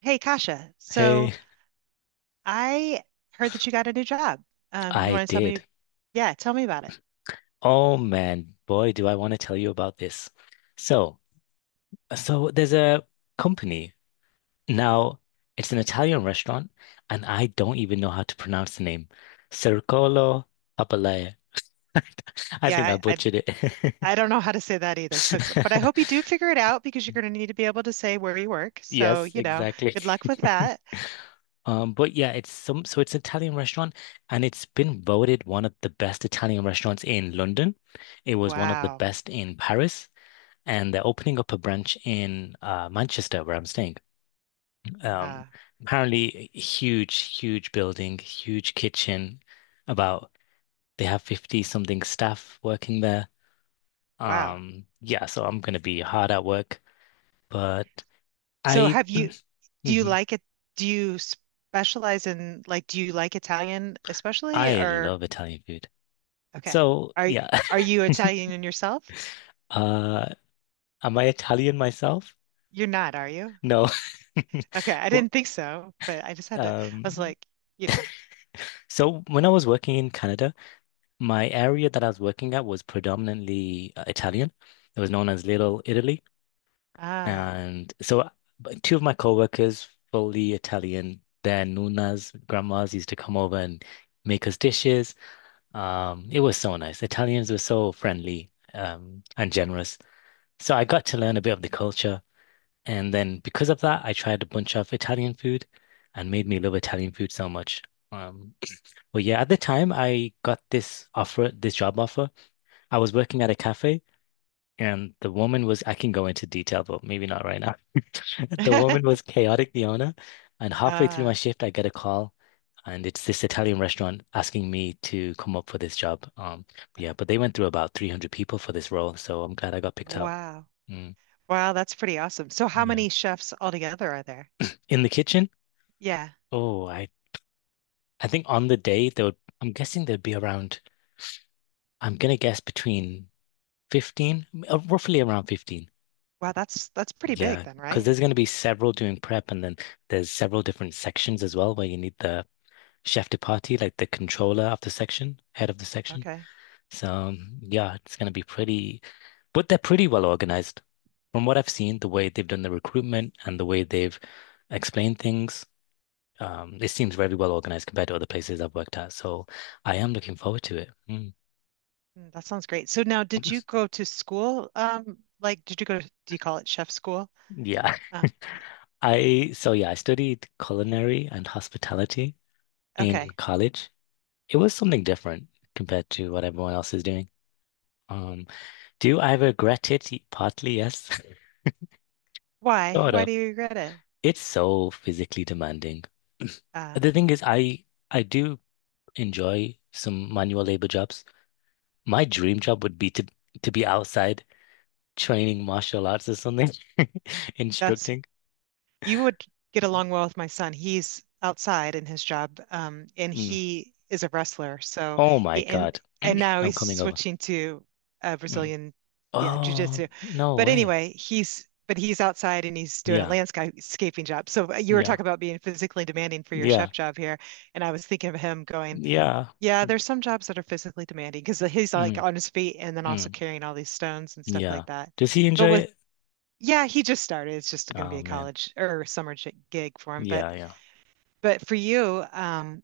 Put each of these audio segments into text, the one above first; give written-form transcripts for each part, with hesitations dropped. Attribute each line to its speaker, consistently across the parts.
Speaker 1: Hey, Kasha. So
Speaker 2: Hey,
Speaker 1: I heard that you got a new job. You
Speaker 2: I
Speaker 1: want to tell me?
Speaker 2: did.
Speaker 1: Yeah, tell me about it.
Speaker 2: Oh man, boy, do I want to tell you about this. So, so there's a company. Now, it's an Italian restaurant, and I don't even know how to pronounce the name. Circolo Papalea. I think I
Speaker 1: Yeah, I
Speaker 2: butchered it.
Speaker 1: I don't know how to say that either. So, but I hope you do figure it out because you're going to need to be able to say where you work. So,
Speaker 2: Yes,
Speaker 1: you know,
Speaker 2: exactly.
Speaker 1: good luck with that.
Speaker 2: But yeah, it's some so it's an Italian restaurant, and it's been voted one of the best Italian restaurants in London. It was one of the
Speaker 1: Wow.
Speaker 2: best in Paris, and they're opening up a branch in Manchester, where I'm staying. Um,
Speaker 1: Uh,
Speaker 2: apparently, huge, huge building, huge kitchen. About They have 50 something staff working there.
Speaker 1: wow.
Speaker 2: Yeah, so I'm gonna be hard at work, but
Speaker 1: So,
Speaker 2: I
Speaker 1: have you? Do you
Speaker 2: Mhm.
Speaker 1: like it? Do you specialize in like? Do you like Italian especially?
Speaker 2: I
Speaker 1: Or
Speaker 2: love Italian food.
Speaker 1: okay,
Speaker 2: So
Speaker 1: are y-
Speaker 2: yeah,
Speaker 1: are you Italian in yourself?
Speaker 2: uh, am I Italian myself?
Speaker 1: You're not, are you?
Speaker 2: No,
Speaker 1: Okay, I
Speaker 2: but
Speaker 1: didn't think so, but I just had to. I was
Speaker 2: um,
Speaker 1: like, you know,
Speaker 2: so when I was working in Canada. My area that I was working at was predominantly Italian. It was known as Little Italy.
Speaker 1: ah,
Speaker 2: And so but two of my coworkers, fully Italian, their nunas, grandmas used to come over and make us dishes. It was so nice. Italians were so friendly, and generous. So I got to learn a bit of the culture. And then because of that, I tried a bunch of Italian food and made me love Italian food so much. Um, but yeah, at the time I got this offer, this job offer. I was working at a cafe and the woman was, I can go into detail, but maybe not right now. The woman was chaotic, the owner. And halfway through my
Speaker 1: ah,
Speaker 2: shift, I get a call and it's this Italian restaurant asking me to come up for this job. Yeah, but they went through about 300 people for this role. So I'm glad I got picked out.
Speaker 1: wow,
Speaker 2: Mm,
Speaker 1: wow, that's pretty awesome. So, how many
Speaker 2: yeah.
Speaker 1: chefs altogether are there?
Speaker 2: In the kitchen,
Speaker 1: Yeah,
Speaker 2: oh, I, I think on the day there would, I'm guessing there'd be around, I'm gonna guess between 15, roughly around 15.
Speaker 1: wow, that's pretty big
Speaker 2: Yeah,
Speaker 1: then,
Speaker 2: because
Speaker 1: right?
Speaker 2: there's going to be several doing prep, and then there's several different sections as well where you need the chef de partie, like the controller of the section, head of the section.
Speaker 1: Okay.
Speaker 2: So yeah, it's going to be pretty, but they're pretty well organized. From what I've seen, the way they've done the recruitment and the way they've explained things, it seems very well organized compared to other places I've worked at. So I am looking forward to it. Mm.
Speaker 1: Mm, that sounds great. So now, did you go to school? Like, did you go to, do you call it chef school?
Speaker 2: Yeah.
Speaker 1: Uh,
Speaker 2: I so yeah, I studied culinary and hospitality in
Speaker 1: okay,
Speaker 2: college. It was something different compared to what everyone else is doing. Um, do I regret it? Partly, yes,
Speaker 1: why?
Speaker 2: sort
Speaker 1: Why
Speaker 2: of.
Speaker 1: do you regret it?
Speaker 2: It's so physically demanding.
Speaker 1: Uh,
Speaker 2: The thing is, I do enjoy some manual labor jobs. My dream job would be to be outside training martial arts or something,
Speaker 1: that's
Speaker 2: instructing.
Speaker 1: you would get along well with my son. He's outside in his job, and
Speaker 2: Mm.
Speaker 1: he is a wrestler. So
Speaker 2: Oh my
Speaker 1: he
Speaker 2: God,
Speaker 1: and now
Speaker 2: I'm
Speaker 1: he's
Speaker 2: coming over.
Speaker 1: switching to
Speaker 2: Mm.
Speaker 1: Brazilian, yeah,
Speaker 2: Oh,
Speaker 1: jiu-jitsu.
Speaker 2: no
Speaker 1: But
Speaker 2: way.
Speaker 1: anyway, he's outside and he's doing a
Speaker 2: Yeah,
Speaker 1: landscaping job. So you were
Speaker 2: yeah,
Speaker 1: talking about being physically demanding for your
Speaker 2: yeah,
Speaker 1: chef job here, and I was thinking of him going,
Speaker 2: yeah.
Speaker 1: yeah,
Speaker 2: Mm,
Speaker 1: there's some jobs that are physically demanding because he's like
Speaker 2: mm,
Speaker 1: on his feet and then also
Speaker 2: mm.
Speaker 1: carrying all these stones and stuff
Speaker 2: Yeah.
Speaker 1: like that.
Speaker 2: Does he
Speaker 1: But
Speaker 2: enjoy
Speaker 1: with
Speaker 2: it?
Speaker 1: yeah, he just started. It's just going to be
Speaker 2: Oh
Speaker 1: a
Speaker 2: man.
Speaker 1: college or gig for him.
Speaker 2: Yeah, yeah.
Speaker 1: But for you,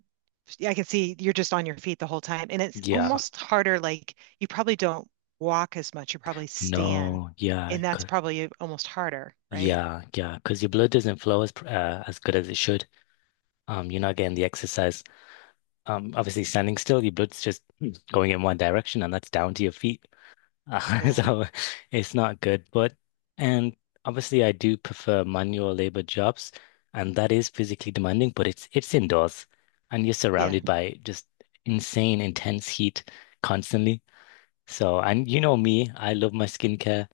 Speaker 1: yeah, I can see you're just on your feet the whole time, and it's
Speaker 2: Yeah.
Speaker 1: almost harder. Like you probably don't walk as much. You probably stand,
Speaker 2: No. Yeah.
Speaker 1: and that's probably almost harder, right?
Speaker 2: Yeah, yeah. Because your blood doesn't flow as as good as it should. You're not getting the exercise. Obviously standing still, your blood's just going in one direction, and that's down to your feet.
Speaker 1: Yeah,
Speaker 2: So it's not good. But and Obviously, I do prefer manual labor jobs, and that is physically demanding. But it's indoors, and you're
Speaker 1: yeah,
Speaker 2: surrounded by just insane, intense heat constantly. So, and you know me, I love my skincare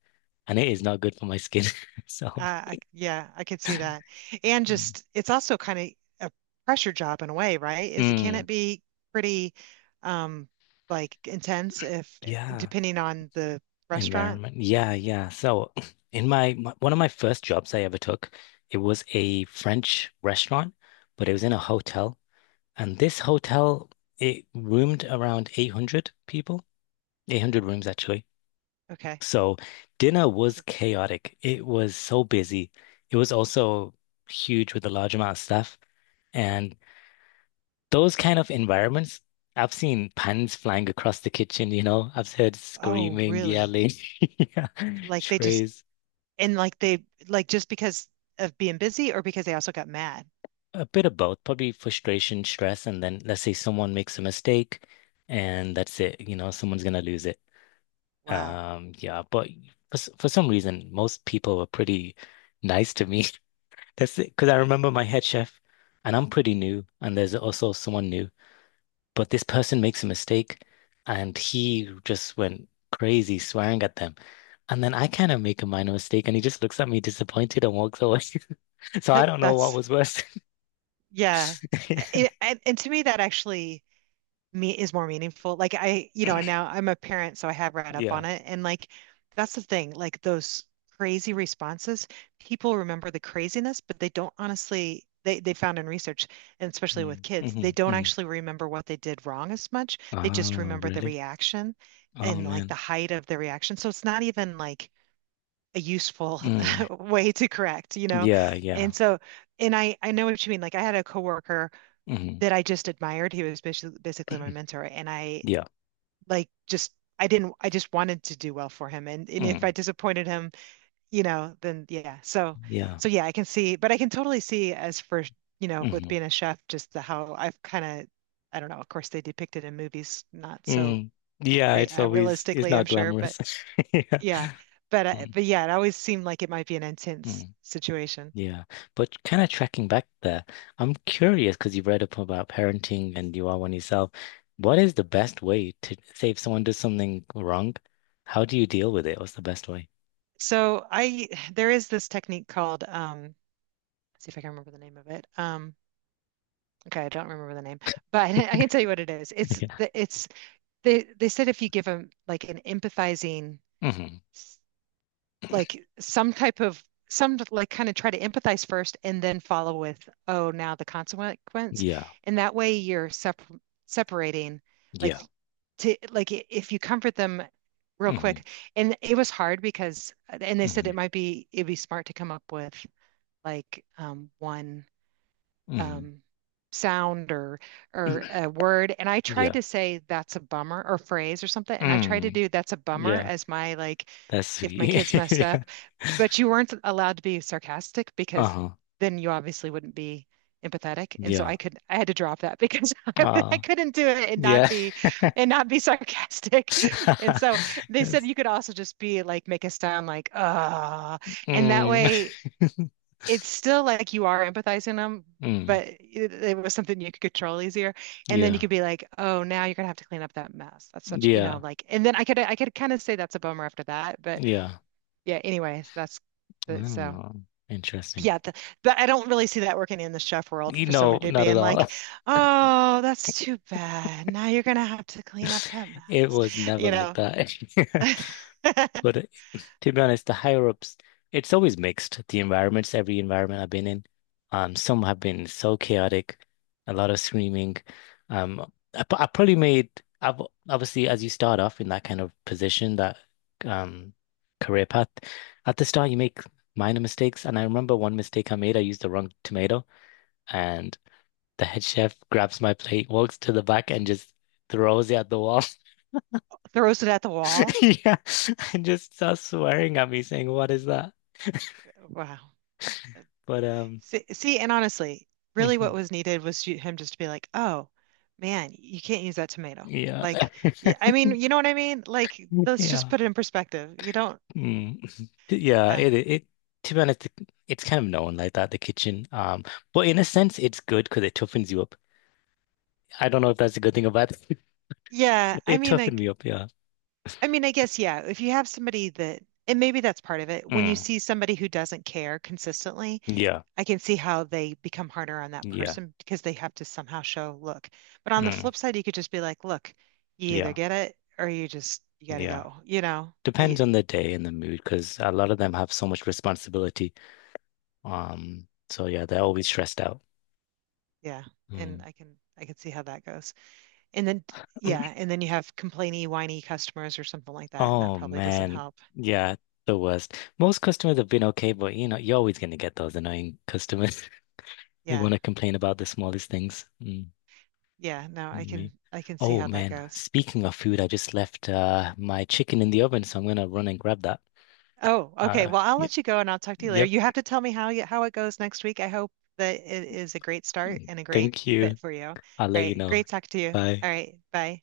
Speaker 2: and it is not good for my skin. So,
Speaker 1: uh, I yeah, I could see that. And
Speaker 2: mm.
Speaker 1: just it's also kind of a pressure job in a way, right? Is it can
Speaker 2: Mm,
Speaker 1: it be pretty, um, like intense if
Speaker 2: yeah,
Speaker 1: depending on the restaurant?
Speaker 2: environment. Yeah, yeah. So, in my, my one of my first jobs I ever took, it was a French restaurant, but it was in a hotel. And this hotel, it roomed around 800 people, 800 rooms actually.
Speaker 1: Okay.
Speaker 2: So, dinner was
Speaker 1: So
Speaker 2: chaotic. It was so busy. It was also huge with a large amount of staff. And those kind of environments, I've seen pans flying across the kitchen, you know, I've heard
Speaker 1: oh,
Speaker 2: screaming,
Speaker 1: really?
Speaker 2: yelling, yeah,
Speaker 1: Like they just
Speaker 2: trays,
Speaker 1: and like they like just because of being busy or because they also got mad.
Speaker 2: a bit of both, probably frustration, stress, and then let's say someone makes a mistake and that's it, you know, someone's gonna lose it.
Speaker 1: Wow.
Speaker 2: Yeah, but for some reason, most people were pretty nice to me. That's it, because I remember my head chef and I'm pretty new and there's also someone new. But this person makes a mistake and he just went crazy swearing at them. And then I kind of make a minor mistake and he just looks at me disappointed and walks away. So I don't know what
Speaker 1: That's
Speaker 2: was worse.
Speaker 1: yeah. And to me that actually me is more meaningful. Like I, you know, and now I'm a parent, so I have read up
Speaker 2: Yeah.
Speaker 1: on it. And like that's the thing, like those crazy responses, people remember the craziness, but they don't honestly they found in research, and especially with
Speaker 2: Mm,
Speaker 1: kids, they
Speaker 2: mhm,
Speaker 1: don't
Speaker 2: mhm.
Speaker 1: actually remember what they did wrong as much. They just
Speaker 2: Oh,
Speaker 1: remember the
Speaker 2: really?
Speaker 1: reaction
Speaker 2: Oh,
Speaker 1: and like the
Speaker 2: man.
Speaker 1: height of the reaction. So it's not even like a useful
Speaker 2: Mm,
Speaker 1: way to correct, you know?
Speaker 2: yeah, yeah.
Speaker 1: And so, and I know what you mean. Like I had a coworker
Speaker 2: Mhm,
Speaker 1: that I just admired. He was basically my mentor, and I
Speaker 2: yeah.
Speaker 1: like just I didn't I just wanted to do well for him, and if
Speaker 2: Mm,
Speaker 1: I disappointed him, you know, then yeah. So
Speaker 2: yeah.
Speaker 1: so yeah, I can see, but I can totally see as for you know with
Speaker 2: Mhm,
Speaker 1: being a chef, just the how I've kind of I don't know. Of course, they depict it in movies, not so
Speaker 2: mm. Yeah,
Speaker 1: re
Speaker 2: it's always, it's
Speaker 1: realistically, I'm
Speaker 2: not
Speaker 1: sure,
Speaker 2: glamorous. Yeah.
Speaker 1: yeah,
Speaker 2: Mm,
Speaker 1: but yeah, it always seemed like it might be an intense
Speaker 2: mm.
Speaker 1: situation.
Speaker 2: Yeah, but kind of tracking back there, I'm curious because you read up about parenting and you are one yourself. What is the best way to say if someone does something wrong? How do you deal with it? What's the best way?
Speaker 1: So I there is this technique called let's see if I can remember the name of it. Okay, I don't remember the name, but I can tell you what it is.
Speaker 2: Yeah.
Speaker 1: It's they said if you give them like an empathizing
Speaker 2: Hmm.
Speaker 1: s- like some type of like kind of try to empathize first and then follow with oh now the consequence
Speaker 2: Yeah.
Speaker 1: and that way you're separating like
Speaker 2: Yeah.
Speaker 1: to like if you comfort them real
Speaker 2: Hmm.
Speaker 1: quick and it was hard because and they said
Speaker 2: Hmm.
Speaker 1: it'd be smart to come up with like one
Speaker 2: Hmm.
Speaker 1: um, sound or a word and I tried
Speaker 2: Yeah.
Speaker 1: to say that's a bummer or phrase or something and I tried to
Speaker 2: Mm.
Speaker 1: do that's a bummer
Speaker 2: Yeah.
Speaker 1: as my like
Speaker 2: That's
Speaker 1: if my
Speaker 2: sweet.
Speaker 1: kids messed
Speaker 2: Yeah.
Speaker 1: up but you weren't allowed to be sarcastic because
Speaker 2: Uh-huh.
Speaker 1: then you obviously wouldn't be empathetic and so
Speaker 2: Yeah.
Speaker 1: I had to drop that because I, I
Speaker 2: Uh,
Speaker 1: couldn't do it
Speaker 2: yeah.
Speaker 1: and not be sarcastic and so they said
Speaker 2: Yes.
Speaker 1: you could also just be like make a sound like ah and that
Speaker 2: Mm.
Speaker 1: way it's still like you are empathizing them,
Speaker 2: Mm.
Speaker 1: but it was something you could control easier. And then you
Speaker 2: Yeah.
Speaker 1: could be like, oh, now you're gonna have to clean up that mess. That's such, you know,
Speaker 2: Yeah.
Speaker 1: like, and then I could kind of say that's a bummer after that, but
Speaker 2: Yeah.
Speaker 1: yeah. Anyways, that's the, so.
Speaker 2: Oh, interesting.
Speaker 1: Yeah, the, but I don't really see that working in the chef world
Speaker 2: You
Speaker 1: for
Speaker 2: know,
Speaker 1: somebody to be
Speaker 2: not at
Speaker 1: in
Speaker 2: all.
Speaker 1: like, oh, that's too bad. Now you're gonna have to clean up that
Speaker 2: It was
Speaker 1: mess,
Speaker 2: never
Speaker 1: you
Speaker 2: like
Speaker 1: know,
Speaker 2: that. But to be honest, the higher ups, it's always mixed. The environments, every environment I've been in, some have been so chaotic, a lot of screaming. I probably made, I've obviously as you start off in that kind of position, that um career path, at the start you make minor mistakes. And I remember one mistake I made, I used the wrong tomato, and the head chef grabs my plate, walks to the back, and just throws it at the wall.
Speaker 1: throws it at the wall.
Speaker 2: Yeah, and just starts swearing at me, saying, "What is that?"
Speaker 1: Wow.
Speaker 2: But
Speaker 1: See, see, and honestly, really what
Speaker 2: mhm,
Speaker 1: was needed was you, him just to be like, oh, man, you can't use that tomato.
Speaker 2: yeah,
Speaker 1: Like, yeah, I mean, you know what I mean? Like, let's just
Speaker 2: yeah,
Speaker 1: put it in perspective. You don't,
Speaker 2: mm. Yeah.
Speaker 1: uh,
Speaker 2: It To be honest, it's kind of known like that the kitchen. But in a sense, it's good because it toughens you up. I don't know if that's a good thing or bad thing.
Speaker 1: yeah, I
Speaker 2: It
Speaker 1: mean,
Speaker 2: toughened
Speaker 1: like,
Speaker 2: me up. Yeah.
Speaker 1: I mean, I guess, yeah, if you have somebody that, and maybe that's part of it, when you
Speaker 2: Mm.
Speaker 1: see somebody who doesn't care consistently,
Speaker 2: Yeah.
Speaker 1: I can see how they become harder on that
Speaker 2: Yeah.
Speaker 1: person because they have to somehow show, look. But on the
Speaker 2: Mm.
Speaker 1: flip side, you could just be like, look, you either
Speaker 2: Yeah.
Speaker 1: get it or you just, you gotta
Speaker 2: Yeah.
Speaker 1: go, you know?
Speaker 2: Depends on the day and the mood because a lot of them have so much responsibility. So yeah, they're always stressed out.
Speaker 1: Yeah,
Speaker 2: Mm.
Speaker 1: and I can see how that goes. And then yeah, and then you have complainy, whiny customers or something like that, and that
Speaker 2: Oh
Speaker 1: probably doesn't
Speaker 2: man,
Speaker 1: help.
Speaker 2: yeah, the worst. Most customers have been okay, but you know, you're always gonna get those annoying customers who
Speaker 1: Yeah.
Speaker 2: want to complain about the smallest things. Mm.
Speaker 1: Yeah, no,
Speaker 2: Anyway.
Speaker 1: I can see
Speaker 2: Oh
Speaker 1: how that
Speaker 2: man,
Speaker 1: goes.
Speaker 2: speaking of food, I just left my chicken in the oven, so I'm gonna run and grab that.
Speaker 1: Oh, okay. Well, I'll
Speaker 2: Yep,
Speaker 1: let you go and I'll talk to you later.
Speaker 2: yep.
Speaker 1: You have to tell me how it goes next week. I hope that it is a great start and a great
Speaker 2: Thank you.
Speaker 1: fit for you. All
Speaker 2: I'll let you
Speaker 1: right.
Speaker 2: know.
Speaker 1: Great talk to you.
Speaker 2: Bye.
Speaker 1: All right. Bye.